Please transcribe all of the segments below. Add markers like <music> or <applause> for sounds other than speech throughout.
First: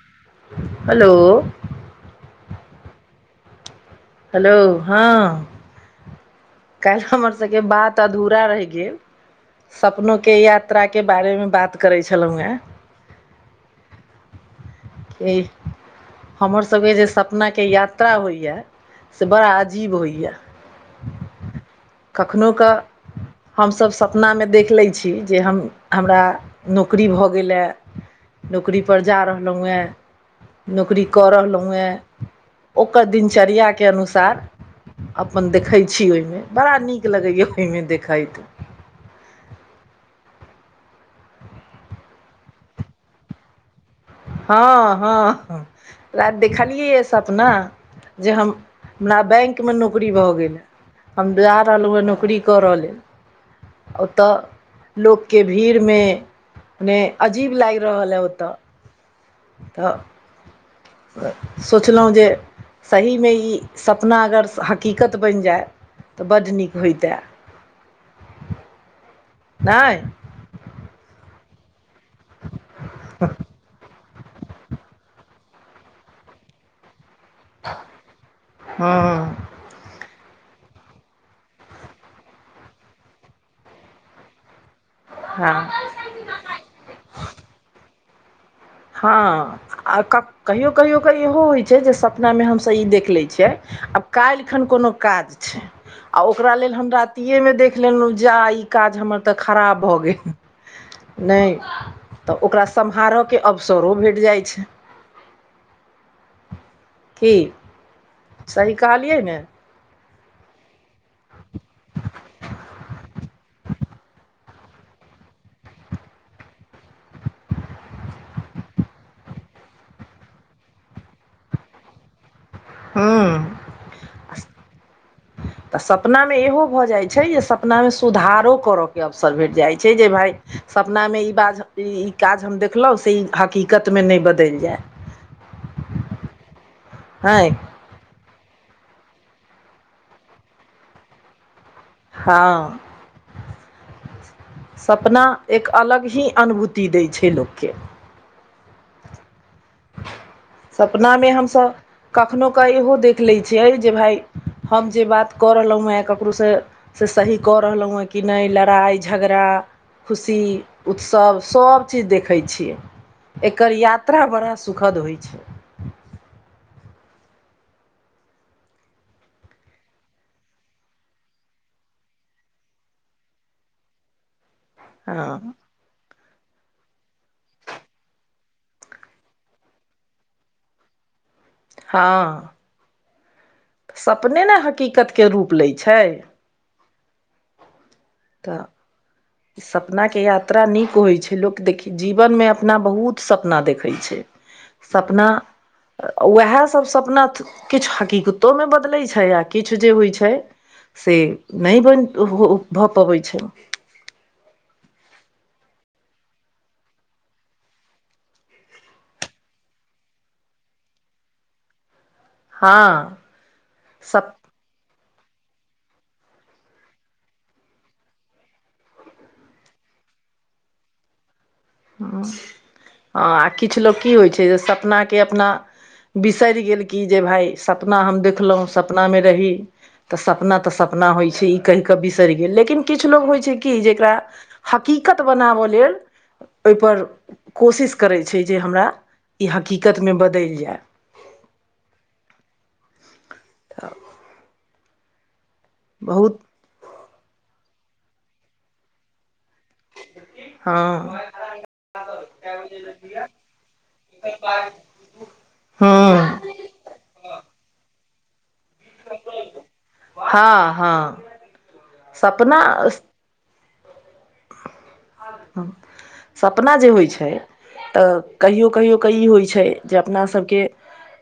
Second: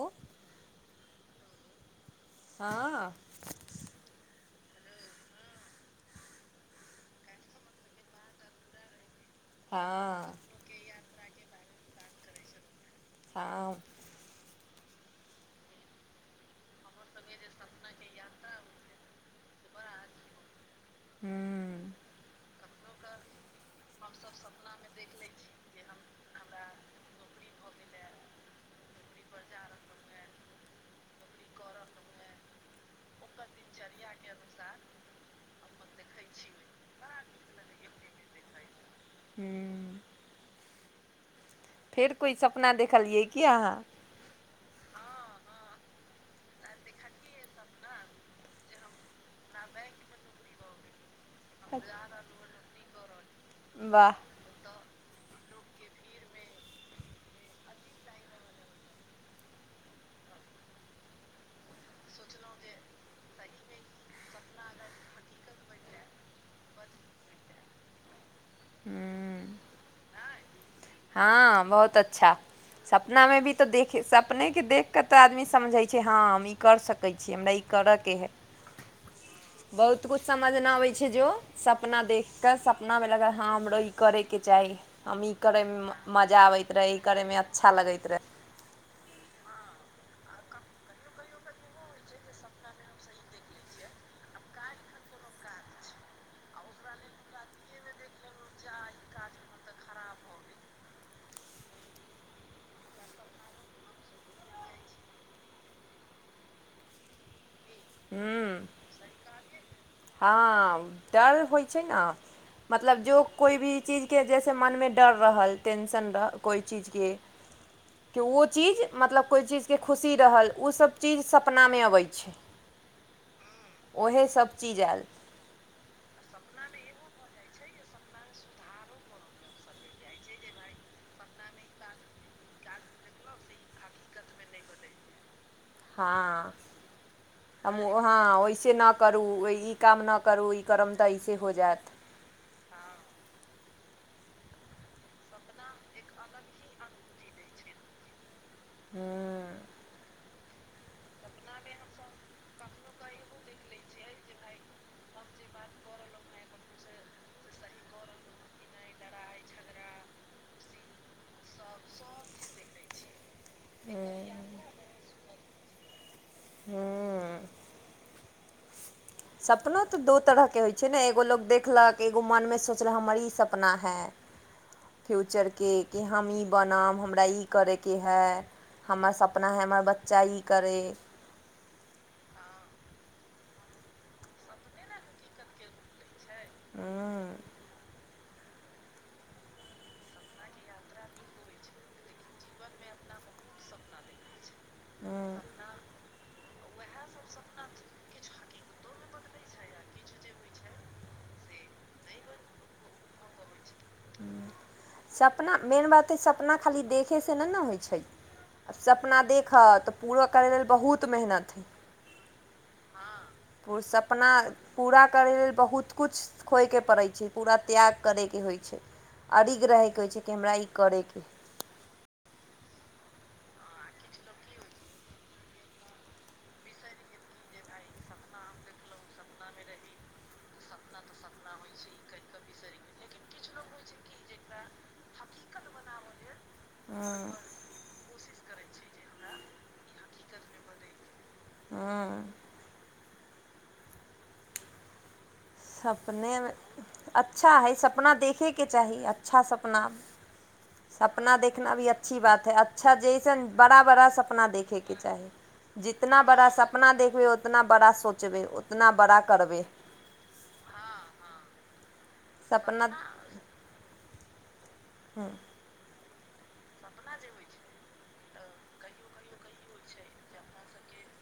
ओ hello हँ hello हँ काल्हि हमर सबके बात अधूरा रहि गेल हँ सपनोके या यात्राके बारेमे बात करै छलहुँ हेँ ताम ई हमर सबके जे सपनाके याद त्रा होइए से बड़ा अजीब होइए हूँ कखनो क हमसभ सपनामे देख लैत छी जे हम हमरा नौकरी भऽ गेलए नौकरीपर जा रहलहुँ हेँ नौकरी कऽ रहलहुँ हेँ ओकर दिनचर्या के अनुसार अपन देखै छी ओहिमे बड़ा नीक लगैया ओहिमे देखाईत हू फेर कोइ सपना देखलियै की अहाँ हँ हँ राईति देखलियैया सपना जे हम हमरा बैंकमे नौकरी भऽ गेल ह हम जा रहलहुँ हेँ नौकरी करय लेल वाह ओतय लोकके भीड़मेने अजीब लागि रहल अइ ओतऽ तऽ सोचलहुँ जे सहीमे ई सपना अगर हकीकत बनि जाय तऽ बड्ड नीक होइतए हूँ नाए हँ बहुत अच्छा सपना मे भी तऽ देखे स अपनेके देखिकऽ तऽ आदमी समझै छै हँ हम ई करि सकै छी हमरा ई करऽके हइ हँ बहुत किछु समझ न अबैत छै जो सपना देख कऽ सपनामे लागल हँ हमरो ई करैईके चाही हम ई करै हँ मे मजा आबैत रहै ई करै मे अच्छा लगैत रहै हँ आ कहियो कहियो क इहो होइत छै जे सपनामे हमसभ ई देख लैत छियै आब काल्हि खन कोनो काज छै आ ओकरा लेल हम रातिए मे देख जा ईकाज हमर त खराप भ गेल नई त के अवसरो भेट जाइत छै की हूँ सही कहलियै ने हँ डल होइ छै न मतलब जो कोई भी चीज के जैसे मन मे डर रहल टेंशन रहल कोई चीज के <inaudible> के ओ चीज मतलब कोइ चीजके खुशी रहल ओ सब चीज सपनामे अबै छै हू उएहेसभचीज आयल ह तऽ सपनामे इहो भऽ जाइ छै जे सपनामे सुधारो करऽके अवसर भेट जाइत छै जे भााय सपनामे ई बाज ई ई काज हम देखलहुँ से ई हकीीकतमे नहि बदलि जाय हँ हँ हम हँ वइसे नहि करू ई काम नहि करू ई करब तऽ ऐसे हो जायत हँ सपना एक अलग ही अनुभूति दै छै लोकके हू सपना मे हमस कखनो क इहो देख ले छियै जे भााय हम जे बात कऽ रहलहुँ ककरोसँ से सही कऽ रहलहुँ हेँ कि नहि लड़ाइ झगड़ा खुशी उत्सव सभचीज देखैत छियै एकर यात्रा बड़ा सु सुखद होइ छै हँ <inaudible> सपनो तऽ दू तरहके होइत छै ने एगो लोक देखलक एगो मोनमे सोचलक हमर ई सपना है हँ फ्यूचरके कि हम ई बनाब हमरा ई करयके हाइ हमर सपना है हमर बच्चा ई करै हँ सपने ने हकीकतके रूप लैत छै हँ तऽ सपनाके यात्रा नीक होइ छै लोक देख जीवनमे अपना बहुत सपना देखैत छै सपना उएह सब सपना किछु हकीीकत ोमे बदलैत छै आ किछु जे होइ छै से नहि बन हो भऽ पबैत छै सपना मेन बात हइ सपना खाली देखैसँ नहि ने होइ छै आ सपना देखह तऽ पूरो करय लेल बहुत मेहनत हइ हँ सपना सप पूरा करै लेल बहुत कुछ खोइके पड़ै छै पूरा त्याग करैके होइ छै अरिघ रहैके होइ छै हमरा ई करैके हँ आ किछु लोक की होइ छै जे सपनाके अपना बिसरि गेल कि जे भाय सपना हम देखलहुँ सपनामे रही तऽ सपना तऽ सपना होइ छै ई कहि कऽ बिसरि गेल लेकिन किछु लोक होइ छै की जकरा हकीकत बनाबऽ लेल ओहिपर कोशिश करै छै जे हमरा ई हकीकतमे बदलि जाय हँ तब बहुत सपनेमे अच्छा हइ सपना देखयके चाही अच्छा सपना हँ सपना देखना भी अच्छी बात है अच्छा जइसन बड़ा बड़ा सपना देखैके चाही जितना हँ बड़ा सपना देखबै उतना बड़ा सोचबै उतना बड़ा करबै हँ हँ सपना ह सपना जे होइ छै तऽ कहियो कहियो क ई होइ छै जे अपना सबके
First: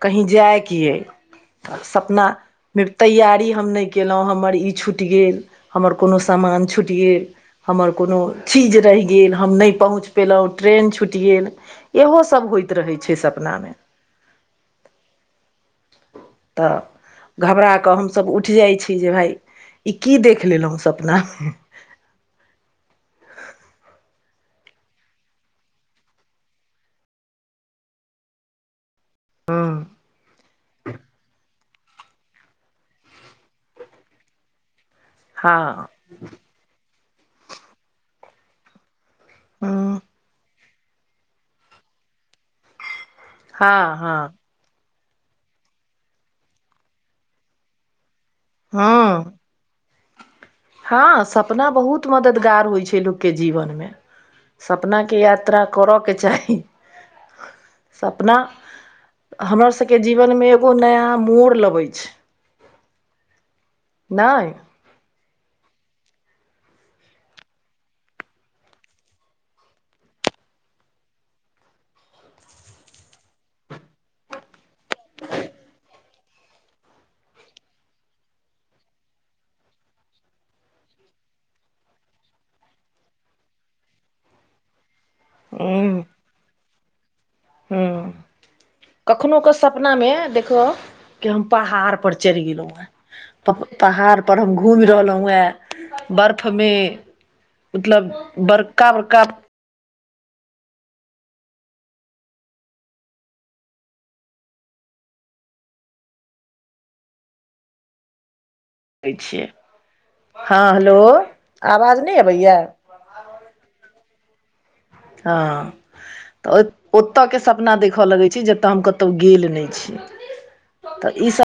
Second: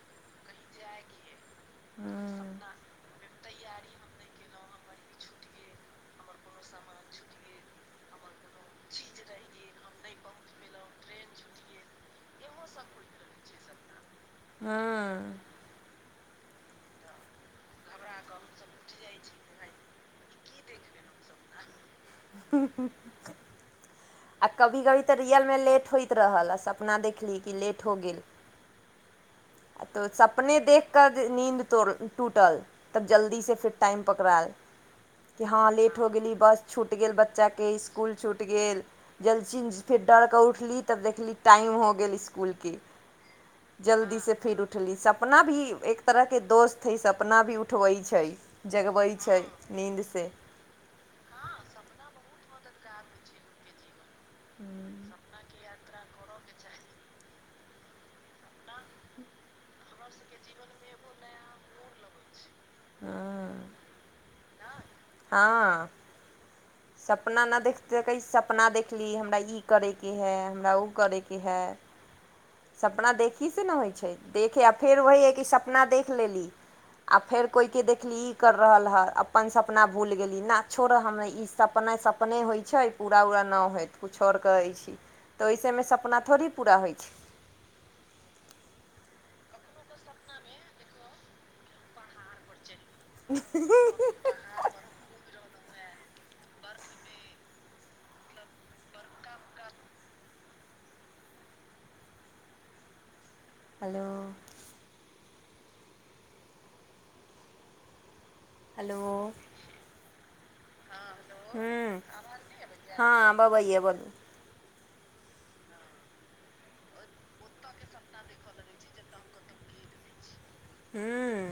कहीँ जाइकै सपनामे तैयारी हम नहि कलहुँ हमर ई छुटि गेल हमर कोनो समान छुटि गेल हमर कोनो चीज रहि गेल हम नहि पहुँच पयलहुँ ट्रेन छूटि गेल इहो सब होइत रहै छै सपना मे हँ तऽ घबरा कऽ हमसभ उठि जाइ छी जे भाय ई की देख लेलहुँ सपनामे ह ह आ कभी कभी तऽ रियलमे लेट होइत रहल आ सपना देखली कि लेट हो गेल आ तो सपने देख क नींद तोड़ टूटल तब जल्दीसँ फेर टाइम पकड़ायल कि हँ लेट हो गेली बस छूटि गेल बच्चाके इसकुल छूटि गेल जलस हँ फेर डरके उठली त देखली टाइम हो गेल इसकुल के हँ जल्दी से हँ फिर उठली सपना भी एक तरहके दोस्त हइ सपना भी उठबै छै जगबैत हँ छै नीन्दसँ हँ सपना बहुत मददगार होइ छै लोकके जीवनमे सपना के यात्रा करय के चाही सपना हमर सभके जीवनमे एगो नया मोड़ लबैत छै हँ नहि हँ सपना नहि देखतकै सपना देखली हमरा ई करयके हइ हमरा ओ करयके हइ सपना देखहीसँ ने होइ छै देखे आ फेर ओह हइ कि सपना देखि लेली आ फेर कोइके देखली ई कर रहल हँ अपन सपना भूलि गेली ना छोड़ हम ई सपना स सपने होइ छै पूरा उरा नहि होत किछु आओर करै छी तऽ ओहिसमे सपना थोड़ी पूरा होइ छै हूँ कखनो के सपना मे देखो कि हम पहाड़ पर चढ़ि गेलहु हें प पहाड़पर हम घूमि रहलहुँ हेँ बर्फमे मतलब बड़का बड़का आ हेलो हेलो हँ हेलो आवाज हूँ नहि अबैय हँ बबैए बलू हँ तऽ ओतय के सपना देखय लगैत छै जतय हम क कतो गेल नई छी त ई सब हूँ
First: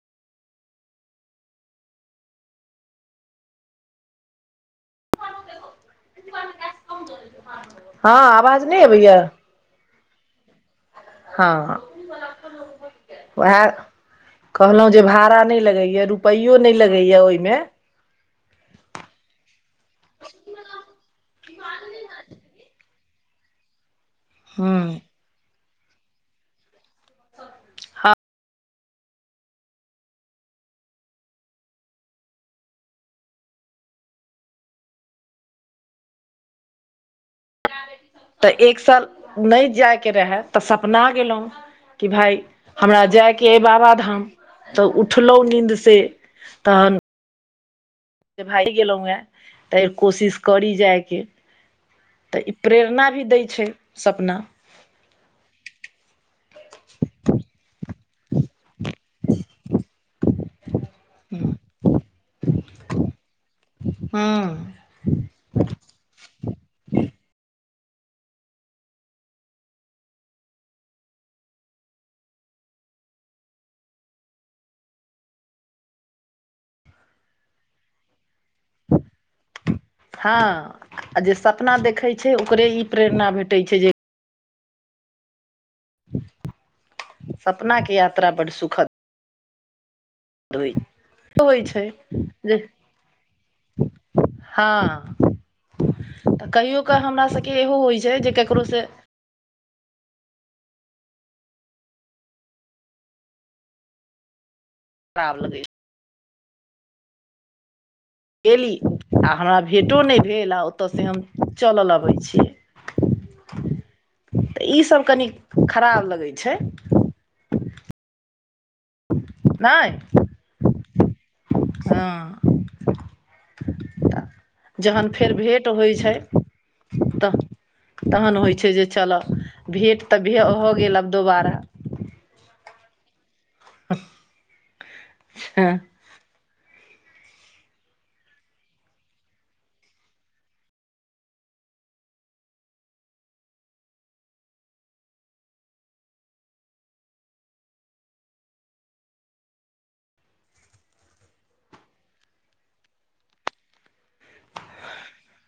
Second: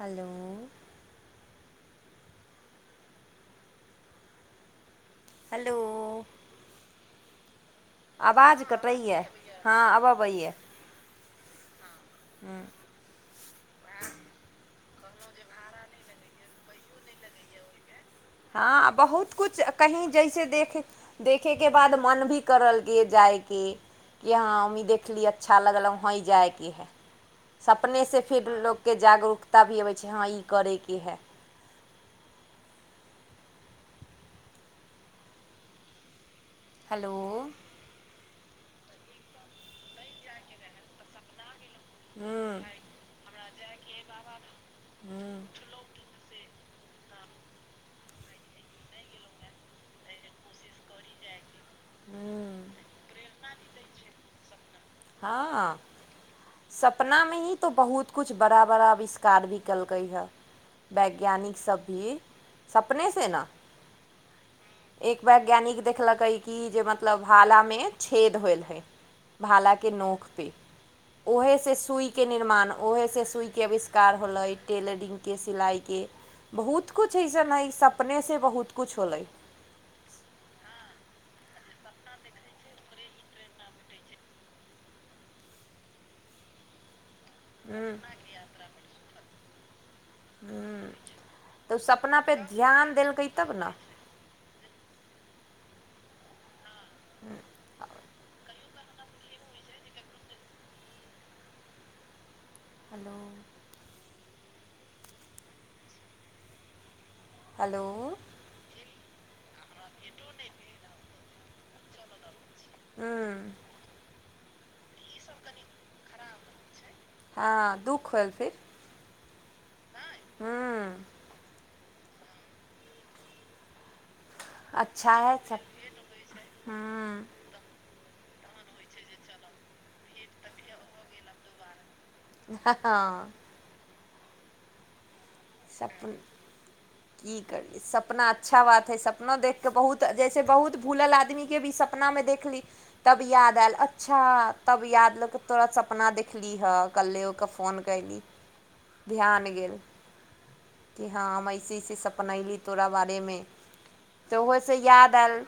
हेलो हेलो हँ आवाज नहि अबैया कटैये हँ अब अबैयए हँ उएह कहलहु जे भाड़ा नहि लगैय रुपै नहि लगैया ओहिमे हँ बहुत कुछ कहीं जैसे देखे देखयके बाद मन भी करल कि जायके कि हँ हममही ह देखली अच्छा लगल वँ जाइके हइ सपने हँ से फिर लोक के जागरूकता भी अबै छै हँ ई करैके हइ हेलो तऽ एक साल नहि जायके रहय तऽ सपना गेलहुँ कि भाय हूँ हमरा जायके अइ बाबाधाम तऽ उठलहुँ नीन्दसँ तान <unintelligible> भार गेलों हे तऽ कोशिश करी जाय तऽ ई प्रेरणा भी दै छै सपना मे हँ सपनामे ही तऽ बहुत कुछ बड़ा बड़ा आविष्कार भी केलकै हेँ वैज्ञानिक सब भी सपने से ने हु एक वैज्ञानिक देखलेकै कि जे मतलब भालामे छेद होयल हय भालाके नोक पे ओहेसँ सुइके निर्माण उहेसँ सुइके अविष्कार होलै टेलरिंगके सिलाइके बहुत कुछ अइसन हाइ सपनेसँ बहुत कुछ होलै हँ जे सपना देखै छै ओकरे ई प्रेरणा भेटैत छै जे सपना के यात्रा बड सुखद होइ तऽ ओ छै सपना पे जे ध्यान देलकै तब न हँ तऽ कहियो कऽ हमरा सभके इहो होइ छै जे ककरो से हेलो पावल द <unintelligible> हेलो अली आ हमरा भेटो नहि भेल आ ओतयसँ हम चलल अबैत छियै हँ तऽ ईसभ की खराब लगै छै हँ दुःख होयल नहि हँ हँ तऽ जहन अच्छा फेर है भेट सप होइ छै तऽ तखन होइ छै जे चलह भेट तऽ भ हो गेल आब दोबारा हँ हँ हँ सपना की करीये सपना अच्छा बात हाइ सपना देख कऽ बहुत जैसे बहुत भूलल आदमीके भी सपना मे देखली तब याद आयल अच्छा तब याद लोक के तोरा सपना देखलीहऽ कल्ले ओक फोन क ध्यान गेल कि हँ हम अऐसे अऐसे सपनैली तोरा बारेमे तऽ ओहिसँ याद आयल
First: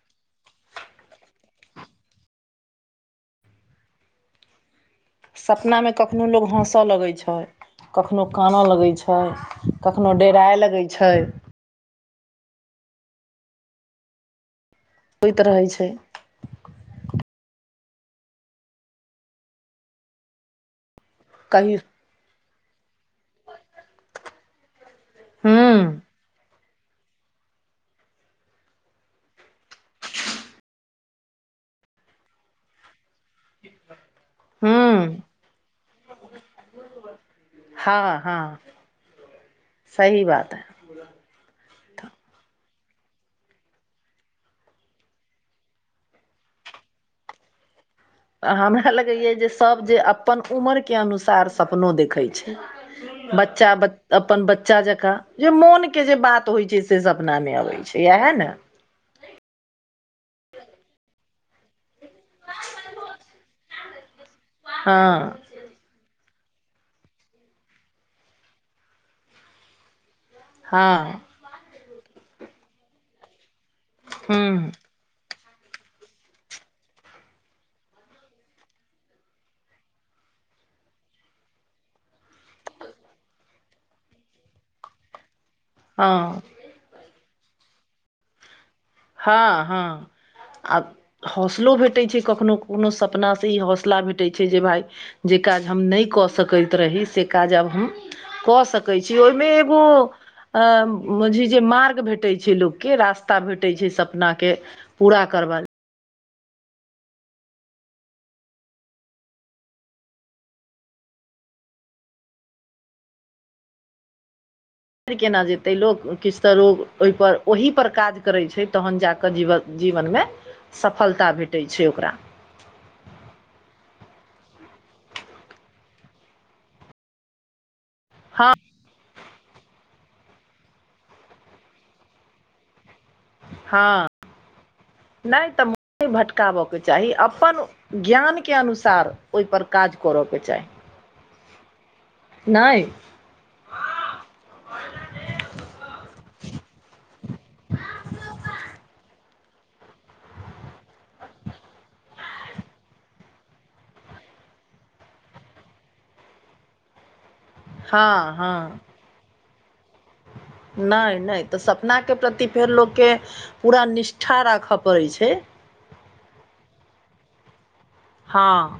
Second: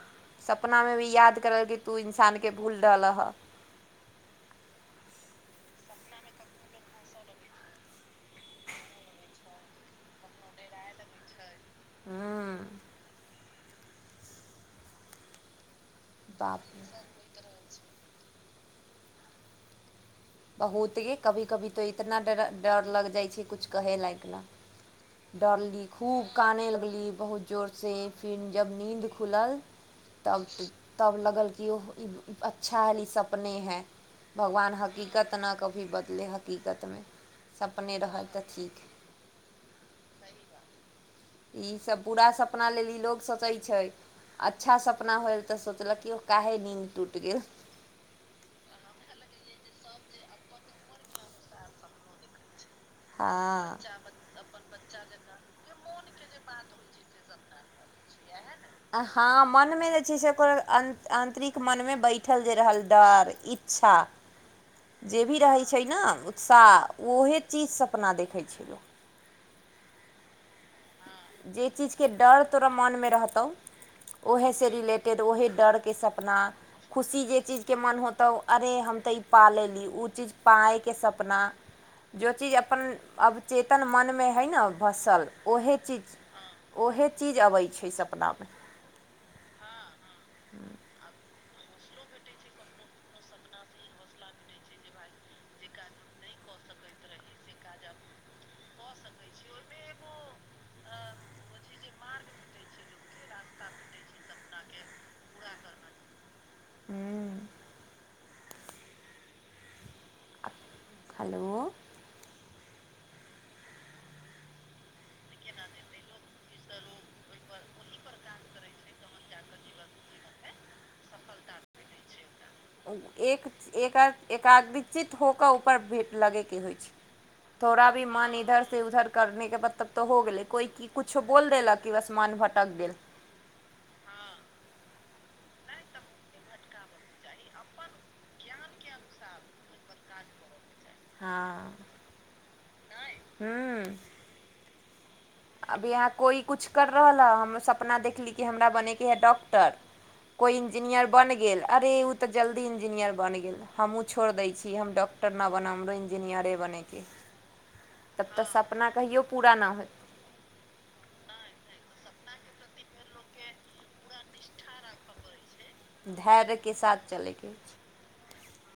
सपना मे भी याद करल कि तू इन्सानके भूल रहल हँ सपना मे कखनहु लोक हँसय लगैत छै कखनो कानेऽ लगैत छै कखहु डेराइ लगैत छै हँ होइत रहै छै बाप रे बहुत कभी कभी कही तऽ इतना ड डर लगि जाइ छै कछु कहै लायक लऽ हूँ डरली खूब कानय लगली बहुत जोरसँ फेर जब नीन्द खुलल तब तब लगल कि ओ अच्छा आयल ई सब ' अपने है भगवान हूँ हकीकत न कभी बदले हकीकतमे अपने हँ रहल हँ तऽ ठीक सही बात है ईसभ पूरा सपना लेल ई लोक सोचै छै अच्छा सपना होइल तऽ सोचलक कि ओ काहे नींन्द टूटि गेल तऽ हमरा लगैए जे सभ जे अपन उमरके अनुसार सपनो देखैत छै बच्चा हँ ब अपन बच्चा जकाँ जे मोन के जे बात होइ छै से सपना मे अबै छै। इएह ने हँ मनमे जे छै से ओकर आन्तरिक मनमे बैठल जे रहल डर इच्छा जे हँ भी रहै छै ने उत्साह ओहे चीजसँ अपना देखै छै लोक हँ जे चीजके डर तोरा मोनमे रहतौ हूँ ओहेसँ रिलेट तेक तऽ ओहे डरके सपना खुशी जे चीजके मोन होतौ अरे हम तऽ ई पा लेली ओ चीज पाायके सपना जो चीज अपन अवचेतन मनमे हइ ने भसल ओहे चीज हँ ओहे चीज अबै छै सपनामे हँ हँ आ हौसलो भेटै छै कखननो कोनो सपनासँ ई हौसला भेटै छै जे भाय जे काज हम नहि कऽ सकैत रही से काज आब हम कऽ सकै छी ओहिमे एगो अ बुझी जे मार्ग भेटे छै लोक के रास्ता भेट सपना के पूरा करबाक हेलो केना जेतै लोक किछु तऽ लोग ओहिप ओहि पर काज करै छै तहन जाकऽ जीवन जीवनमे सफलता भेटै छै ओकरा एक एक एकाग्रचित हो कऽ ऊपर भेट लगयके होइ छै थोड़ा भी मन हँ इधर से उधर क करनेके बत तब तऽ हो गेलै कोइ कि किछो बोल देलक कि बस मान भटक गेल हँ नहि तऽ म भटकाबयके चाही अपन ज्ञानके अनुसार ओहिपर काज करऽके चाही हँ नाय हँ अभ यहाँ कोइ किछु करि रहल हए हम सपना देखली कि हमरा बनयके हए डॉक्टर कोइ इंजीनियर बनि गेल अरे ओ तऽ जल्दी इंजीनियर बनि गेल हमहूँ छोड़ दै छी हम डॉक्टर नहि बनब हमरो इंजीनियरे बनैके तब हँ तऽ हँ सपना कहियो पूरा नहि होतै नहि नहि तऽ सपना के प्रति फेर लोकके पूरा निष्ठा राखऽ पड़ैत छै धैर्यके साथ चलैके हँ